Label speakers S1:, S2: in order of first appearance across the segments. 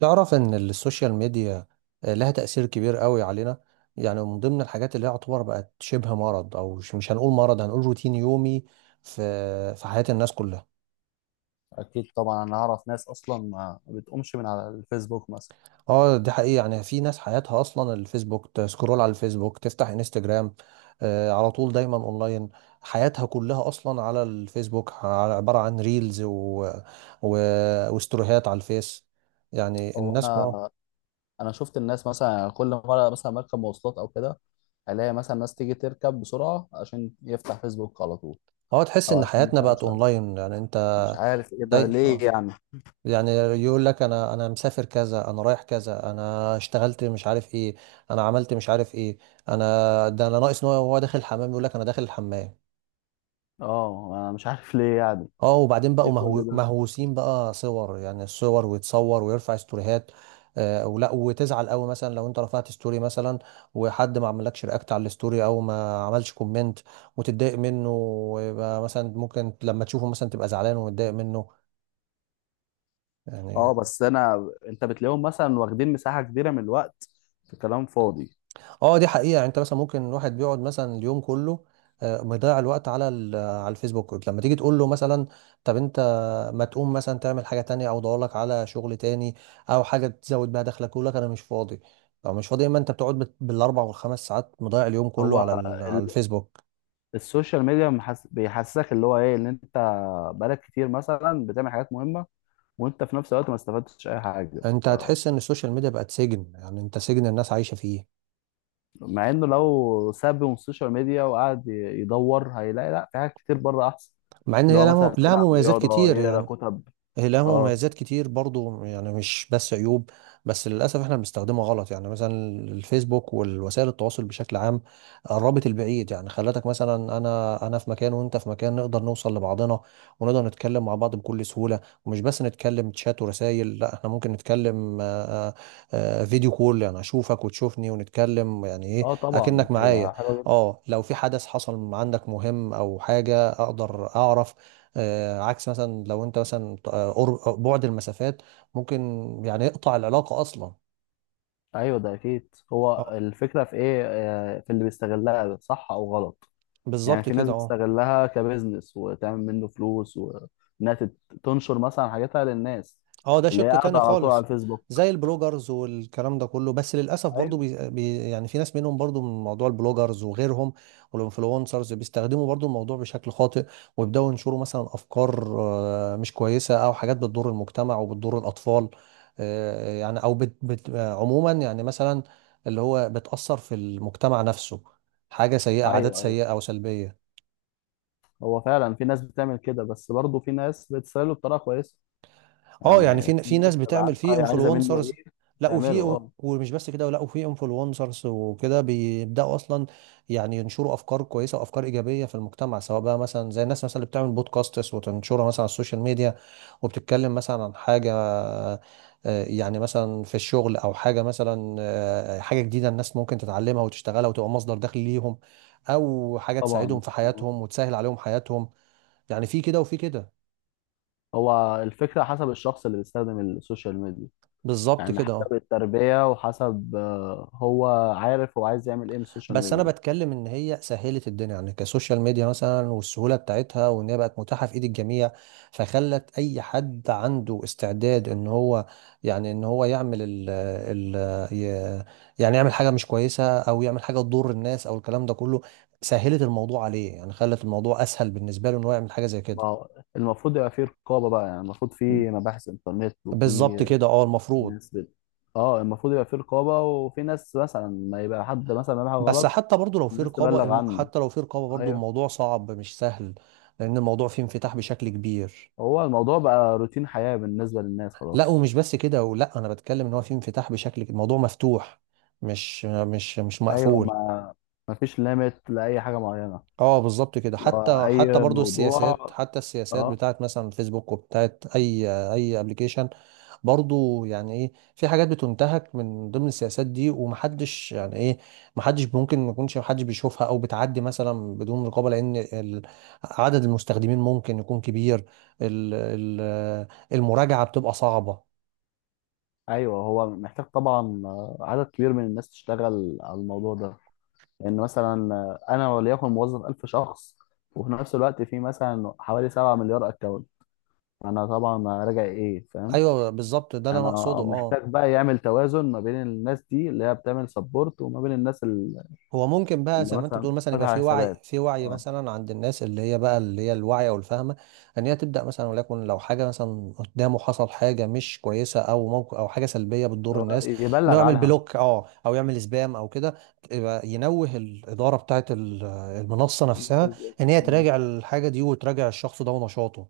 S1: تعرف ان السوشيال ميديا لها تأثير كبير قوي علينا. يعني من ضمن الحاجات اللي هي يعتبر بقت شبه مرض، او مش هنقول مرض، هنقول روتين يومي في في حياة الناس كلها.
S2: اكيد طبعا انا اعرف ناس اصلا ما بتقومش من على الفيسبوك مثلا.
S1: اه دي حقيقة، يعني في ناس حياتها اصلا الفيسبوك، تسكرول على الفيسبوك، تفتح انستجرام على طول دايما اونلاين. حياتها كلها اصلا على الفيسبوك، عبارة عن ريلز و... وستوريهات على الفيس. يعني
S2: او
S1: الناس اه
S2: انا انا شفت الناس مثلا كل مره مثلا مركب مواصلات او كده، الاقي مثلا ناس تيجي تركب بسرعه عشان يفتح فيسبوك على طول،
S1: تحس
S2: او
S1: ان
S2: عشان
S1: حياتنا
S2: مثلا مش
S1: بقت
S2: عارف
S1: اونلاين، يعني انت
S2: مش عارف ايه ده
S1: داي...
S2: ليه
S1: آه.
S2: يعني.
S1: يعني يقول لك انا مسافر كذا، انا رايح كذا، انا اشتغلت مش عارف ايه، انا عملت مش عارف ايه. انا ده انا ناقص ان هو داخل الحمام يقول لك انا داخل الحمام.
S2: اه انا مش عارف ليه يعني.
S1: اه وبعدين
S2: ليه
S1: بقوا
S2: كل ده؟
S1: مهووسين بقى صور، يعني الصور، ويتصور ويرفع ستوريهات. آه ولا وتزعل قوي مثلا لو انت رفعت ستوري مثلا، وحد ما عملكش رياكت على الستوري او ما عملش كومنت، وتتضايق منه، ويبقى مثلا ممكن لما تشوفه مثلا تبقى زعلان ومتضايق منه،
S2: اه
S1: يعني.
S2: بس انا انت بتلاقيهم مثلا واخدين مساحه كبيره من الوقت في كلام فاضي.
S1: اه دي حقيقة، يعني انت مثلا ممكن واحد بيقعد مثلا اليوم كله، مضيع الوقت على على الفيسبوك. لما تيجي تقول له مثلا طب انت ما تقوم مثلا تعمل حاجة تانية او دور لك على شغل تاني، او حاجة تزود بيها دخلك، يقول لك انا مش فاضي. لو مش فاضي اما انت بتقعد بالاربع والخمس ساعات، مضيع اليوم كله
S2: هو
S1: على على
S2: ال-
S1: الفيسبوك.
S2: السوشيال ميديا بيحسسك اللي هو ايه ان انت بقالك كتير مثلا بتعمل حاجات مهمه، وانت في نفس الوقت ما استفدتش اي حاجه.
S1: انت
S2: آه،
S1: هتحس ان السوشيال ميديا بقت سجن، يعني انت سجن الناس عايشة فيه.
S2: مع انه لو ساب من السوشيال ميديا وقعد يدور هيلاقي لا، في حاجات كتير بره احسن.
S1: مع ان
S2: اللي
S1: هي
S2: هو
S1: لها
S2: مثلا
S1: لها
S2: يلعب
S1: مميزات
S2: رياضه،
S1: كتير
S2: يقرا
S1: يعني.
S2: كتب.
S1: هي لها
S2: اه.
S1: مميزات كتير برضو، يعني مش بس عيوب. بس للأسف احنا بنستخدمها غلط، يعني مثلا الفيسبوك والوسائل التواصل بشكل عام قربت البعيد، يعني خلتك مثلا انا في مكان وانت في مكان، نقدر نوصل لبعضنا ونقدر نتكلم مع بعض بكل سهولة. ومش بس نتكلم تشات ورسائل، لا احنا ممكن نتكلم فيديو كول، يعني اشوفك وتشوفني ونتكلم، يعني ايه
S2: اه طبعا
S1: اكنك معايا.
S2: هي حلوه جدا.
S1: اه لو في حدث حصل عندك مهم او حاجة اقدر اعرف، عكس مثلا لو انت مثلا بعد المسافات ممكن يعني يقطع العلاقة اصلا.
S2: ايوه ده اكيد. هو
S1: اه
S2: الفكره في ايه؟ في اللي بيستغلها صح او غلط. يعني
S1: بالظبط
S2: في ناس
S1: كده اه.
S2: بتستغلها كبزنس وتعمل منه فلوس، وانها تنشر مثلا حاجاتها للناس
S1: اه ده
S2: اللي هي
S1: شق
S2: قاعده
S1: تاني
S2: على طول على
S1: خالص.
S2: الفيسبوك.
S1: زي البلوجرز والكلام ده كله، بس للاسف برضو
S2: ايوه
S1: بي بي يعني في ناس منهم برضو من موضوع البلوجرز وغيرهم والانفلونسرز بيستخدموا برضو الموضوع بشكل خاطئ، ويبداوا ينشروا مثلا افكار مش كويسه، او حاجات بتضر المجتمع وبتضر الاطفال، يعني، او بت بت عموما يعني مثلا اللي هو بتاثر في المجتمع نفسه، حاجه سيئه، عادات
S2: ايوه أيوة.
S1: سيئه او سلبيه.
S2: هو فعلا في ناس بتعمل كده، بس برضه في ناس بتسأله بطريقة كويسة.
S1: اه يعني
S2: يعني
S1: في
S2: في ناس
S1: ناس
S2: بتبقى
S1: بتعمل
S2: عارفة
S1: فيه
S2: هي عايزة منه
S1: انفلونسرز،
S2: ايه
S1: لا
S2: تعمله.
S1: وفي،
S2: اه
S1: ومش بس كده، لا وفي انفلونسرز وكده بيبداوا اصلا يعني ينشروا افكار كويسه وافكار ايجابيه في المجتمع، سواء بقى مثلا زي الناس مثلا اللي بتعمل بودكاستس وتنشرها مثلا على السوشيال ميديا، وبتتكلم مثلا عن حاجه يعني مثلا في الشغل، او حاجه مثلا حاجه جديده الناس ممكن تتعلمها وتشتغلها وتبقى مصدر دخل ليهم، او حاجه تساعدهم
S2: طبعا
S1: في
S2: آه.
S1: حياتهم وتسهل عليهم حياتهم. يعني في كده وفي كده.
S2: هو الفكرة حسب الشخص اللي بيستخدم السوشيال ميديا.
S1: بالظبط
S2: يعني
S1: كده
S2: حسب
S1: اه.
S2: التربية وحسب هو عارف هو عايز يعمل ايه من السوشيال
S1: بس انا
S2: ميديا.
S1: بتكلم ان هي سهلت الدنيا، يعني كسوشيال ميديا مثلا، والسهوله بتاعتها، وان هي بقت متاحه في ايد الجميع. فخلت اي حد عنده استعداد ان هو يعني ان هو يعمل ال ي- يعني يعمل حاجه مش كويسه، او يعمل حاجه تضر الناس او الكلام ده كله، سهلت الموضوع عليه، يعني خلت الموضوع اسهل بالنسبه له ان هو يعمل حاجه زي
S2: ما
S1: كده.
S2: هو المفروض يبقى في رقابة بقى. يعني المفروض في مباحث انترنت
S1: بالظبط
S2: وفي
S1: كده اه، المفروض.
S2: ناس بت... اه المفروض يبقى في رقابة، وفي ناس مثلا، ما يبقى حد مثلا بيعمل حاجة
S1: بس
S2: غلط
S1: حتى برضو لو في
S2: الناس
S1: رقابه،
S2: تبلغ عنه.
S1: حتى لو في رقابه برضو
S2: ايوه.
S1: الموضوع صعب مش سهل، لان الموضوع فيه انفتاح بشكل كبير.
S2: هو الموضوع بقى روتين حياة بالنسبة للناس
S1: لا
S2: خلاص.
S1: ومش بس كده ولا، انا بتكلم ان هو في انفتاح بشكل، الموضوع مفتوح، مش
S2: ايوه.
S1: مقفول.
S2: ما فيش ليميت لأي حاجة معينة.
S1: اه بالظبط كده.
S2: اللي هو
S1: حتى حتى
S2: اي
S1: برضو السياسات،
S2: موضوع.
S1: حتى السياسات
S2: اه.
S1: بتاعت مثلا فيسبوك وبتاعت اي ابلكيشن برضو، يعني ايه، في حاجات بتنتهك من ضمن السياسات دي، ومحدش يعني ايه، محدش ممكن ما يكونش محدش بيشوفها، او بتعدي مثلا بدون رقابة، لان عدد المستخدمين ممكن يكون كبير، ال- ال- المراجعة بتبقى صعبة.
S2: ايوه هو محتاج طبعا عدد كبير من الناس تشتغل على الموضوع ده. لان مثلا انا وليكن موظف 1000 شخص، وفي نفس الوقت في مثلا حوالي 7 مليار اكونت. انا طبعا راجع ايه؟ فاهم؟
S1: ايوه بالظبط ده اللي انا
S2: انا
S1: اقصده اه.
S2: محتاج بقى يعمل توازن ما بين الناس دي اللي هي بتعمل سبورت، وما بين الناس اللي
S1: هو ممكن بقى
S2: اللي
S1: زي ما انت
S2: مثلا
S1: بتقول مثلا، يبقى
S2: فاتحة
S1: في وعي،
S2: حسابات.
S1: في وعي
S2: اه
S1: مثلا عند الناس اللي هي بقى اللي هي الواعيه والفاهمه، ان هي تبدا مثلا، وليكن لو حاجه مثلا قدامه، حصل حاجه مش كويسه او موقف او حاجه سلبيه
S2: اللي
S1: بتضر
S2: هو
S1: الناس، انه
S2: يبلغ
S1: يعمل
S2: عنها
S1: بلوك اه، او يعمل سبام او كده، يبقى ينوه الاداره بتاعت المنصه نفسها
S2: الفيسبوك.
S1: ان هي
S2: مم.
S1: تراجع الحاجه دي وتراجع الشخص ده ونشاطه.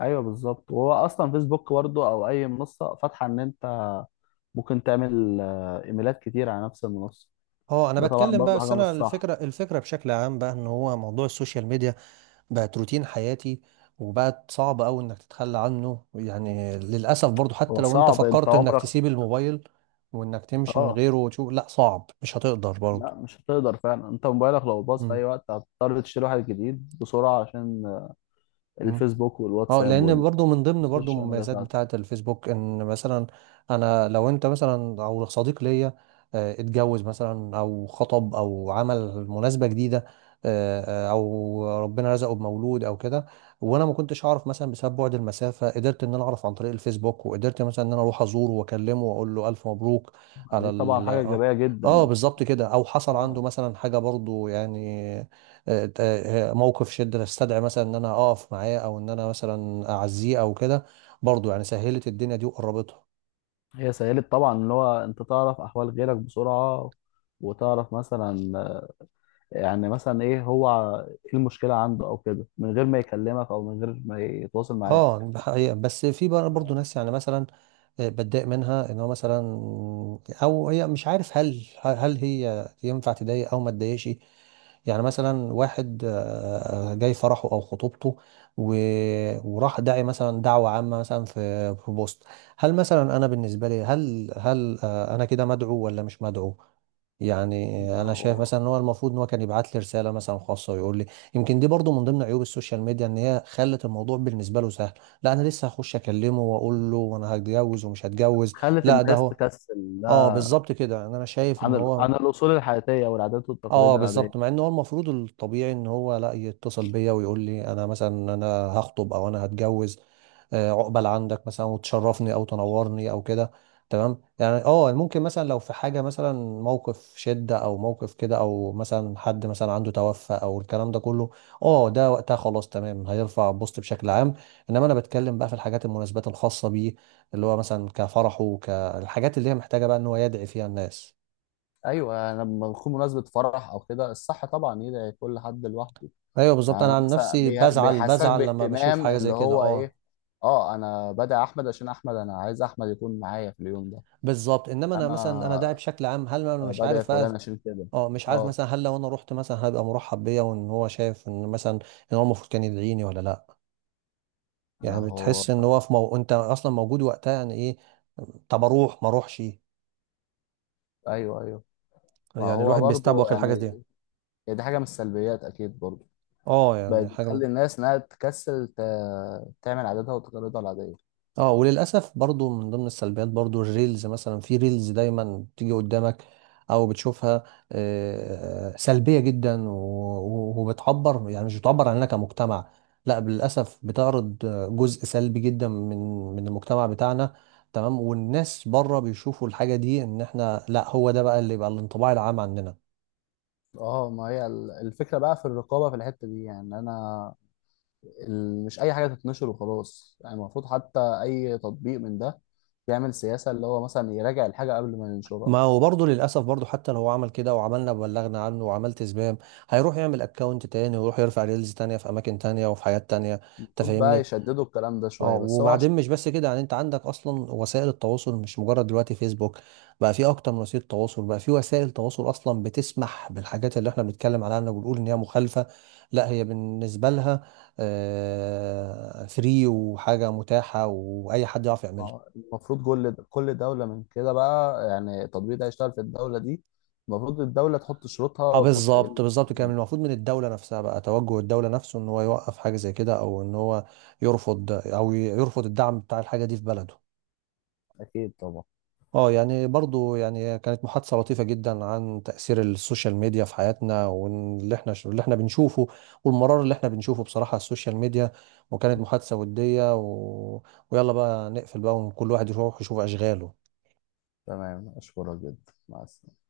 S2: ايوه بالظبط. وهو اصلا فيسبوك برضه او اي منصه فاتحه ان انت ممكن تعمل ايميلات كتير على نفس المنصه.
S1: اه انا
S2: ده طبعا
S1: بتكلم بقى،
S2: برضه
S1: بس
S2: حاجه مش
S1: انا
S2: صح.
S1: الفكره، الفكره بشكل عام بقى، ان هو موضوع السوشيال ميديا بقت روتين حياتي، وبقت صعب قوي انك تتخلى عنه، يعني للاسف برضو حتى
S2: هو
S1: لو انت
S2: صعب انت
S1: فكرت انك
S2: عمرك.
S1: تسيب الموبايل وانك تمشي من
S2: اه
S1: غيره وتشوف، لا صعب مش هتقدر برضو.
S2: لا مش هتقدر فعلا. انت موبايلك لو باظ في
S1: مم.
S2: اي وقت هتضطر تشتري واحد جديد بسرعه، عشان
S1: مم.
S2: الفيسبوك
S1: اه لان
S2: والواتساب
S1: برضو من ضمن برضو
S2: والسوشيال ميديا
S1: المميزات
S2: بتاعتك.
S1: بتاعه الفيسبوك ان مثلا انا لو انت مثلا او صديق ليا اتجوز مثلا او خطب او عمل مناسبة جديدة، او ربنا رزقه بمولود او كده، وانا ما كنتش اعرف مثلا بسبب بعد المسافة، قدرت ان انا اعرف عن طريق الفيسبوك، وقدرت مثلا ان انا اروح ازوره واكلمه واقول له الف مبروك على
S2: دي طبعا
S1: ال
S2: حاجه
S1: اه.
S2: ايجابيه
S1: اه
S2: جدا.
S1: بالظبط كده. او حصل عنده
S2: اه
S1: مثلا حاجة برضو يعني موقف شدة تستدعي مثلا ان انا اقف معاه، او ان انا مثلا اعزيه او كده، برضو يعني سهلت الدنيا دي وقربتها.
S2: هي سهلت طبعا اللي هو انت تعرف احوال غيرك بسرعه، وتعرف مثلا، يعني مثلا ايه هو ايه المشكله عنده او كده، من غير ما يكلمك او من غير ما يتواصل معاك.
S1: اه ده حقيقة، بس في بقى برضه ناس يعني مثلا بتضايق منها ان هو مثلا، او هي مش عارف هل هي ينفع تضايق او ما تضايقش، يعني مثلا واحد جاي فرحه او خطوبته، و- وراح داعي مثلا دعوة عامة مثلا في بوست، هل مثلا انا بالنسبة لي هل انا كده مدعو ولا مش مدعو؟ يعني
S2: ما
S1: انا شايف
S2: هو
S1: مثلا ان هو المفروض ان هو كان يبعت لي رساله مثلا خاصه ويقول لي. يمكن دي برضو من ضمن عيوب السوشيال ميديا ان هي خلت الموضوع بالنسبه له سهل، لا انا لسه هخش اكلمه واقول له وانا هتجوز ومش هتجوز.
S2: خلت
S1: لا ده
S2: الناس
S1: هو،
S2: تكسل
S1: اه
S2: ده
S1: بالظبط كده، يعني انا شايف ان هو
S2: عن الاصول الحياتيه والعادات
S1: اه
S2: والتقاليد العاديه.
S1: بالظبط، مع ان هو المفروض الطبيعي ان هو لا يتصل بيا ويقول لي انا مثلا، هخطب او انا هتجوز، عقبال عندك مثلا، وتشرفني او تنورني او كده، تمام يعني. اه ممكن مثلا لو في حاجه مثلا، موقف شده او موقف كده، او مثلا حد مثلا عنده توفى او الكلام ده كله، اه ده وقتها خلاص تمام، هيرفع بوست بشكل عام. انما انا بتكلم بقى في الحاجات المناسبات الخاصه بيه، اللي هو مثلا كفرحه، كالحاجات اللي هي محتاجه بقى ان هو يدعي فيها الناس.
S2: ايوه يعني لما بكون مناسبه فرح او كده الصح طبعا يدعي كل حد لوحده.
S1: ايوه بالظبط،
S2: يعني انا
S1: انا عن
S2: مثلا
S1: نفسي بزعل،
S2: بيحسسك
S1: بزعل لما بشوف
S2: باهتمام
S1: حاجه زي
S2: اللي
S1: كده
S2: هو
S1: اه.
S2: ايه. اه انا بدعي احمد عشان احمد انا عايز احمد يكون معايا في اليوم ده.
S1: بالظبط، انما انا مثلا انا
S2: انا
S1: داعي بشكل عام، هل انا مش
S2: بدعي
S1: عارف
S2: فلان
S1: بقى،
S2: عشان كده.
S1: اه مش عارف
S2: اه
S1: مثلا هل لو انا رحت مثلا هبقى مرحب بيا، وان هو شايف ان مثلا ان هو المفروض كان يدعيني ولا لا.
S2: ما
S1: يعني
S2: هو.
S1: بتحس ان هو في انت اصلا موجود وقتها يعني ايه، طب اروح ما اروحش؟
S2: ايوه، ايوه، ما
S1: يعني
S2: هو
S1: الواحد
S2: برضو
S1: بيستبوخ الحاجه دي.
S2: يعني دي حاجة من السلبيات أكيد برضو.
S1: اه
S2: بقت
S1: يعني حاجه.
S2: بتخلي الناس إنها تعمل عاداتها وتقاليدها العادية.
S1: اه وللاسف برضو من ضمن السلبيات برضو الريلز، مثلا في ريلز دايما بتيجي قدامك او بتشوفها سلبيه جدا، وبتعبر، يعني مش بتعبر عننا كمجتمع، لا للاسف بتعرض جزء سلبي جدا من من المجتمع بتاعنا، تمام. والناس بره بيشوفوا الحاجه دي ان احنا، لا هو ده بقى اللي يبقى الانطباع العام عننا.
S2: اه ما هي الفكرة بقى في الرقابة في الحتة دي. يعني أنا مش أي حاجة تتنشر وخلاص. يعني المفروض حتى أي تطبيق من ده يعمل سياسة اللي هو مثلا يراجع الحاجة قبل ما ينشرها.
S1: ما هو برضه للأسف برضه، حتى لو هو عمل كده وعملنا بلغنا عنه وعملت سبام، هيروح يعمل اكونت تاني، ويروح يرفع ريلز تانية في أماكن تانية وفي حاجات تانية. أنت
S2: المفروض بقى
S1: فاهمني؟
S2: يشددوا الكلام ده
S1: اه
S2: شوية، بس هو
S1: وبعدين
S2: عشان
S1: مش بس كده، يعني أنت عندك أصلا وسائل التواصل مش مجرد دلوقتي فيسبوك، بقى في أكتر من وسيلة تواصل، بقى في وسائل تواصل أصلا بتسمح بالحاجات اللي إحنا بنتكلم عنها وبنقول إن هي مخالفة، لا هي بالنسبة لها فري وحاجة متاحة وأي حد يعرف
S2: ما
S1: يعملها.
S2: هو المفروض كل دولة من كده بقى، يعني التطبيق ده هيشتغل في الدولة دي المفروض الدولة تحط شروطها
S1: اه
S2: وتحط إيه.
S1: بالظبط، بالظبط، كان المفروض من الدولة نفسها بقى توجه الدولة نفسه ان هو يوقف حاجة زي كده، او ان هو يرفض، او يرفض الدعم بتاع الحاجة دي في بلده.
S2: أكيد طبعا.
S1: اه يعني برضو يعني كانت محادثة لطيفة جدا عن تأثير السوشيال ميديا في حياتنا، واللي احنا اللي احنا بنشوفه والمرار اللي احنا بنشوفه بصراحة على السوشيال ميديا. وكانت محادثة ودية ويلا بقى نقفل بقى، وكل واحد يروح يشوف أشغاله.
S2: تمام أشكرك جدا، مع السلامة.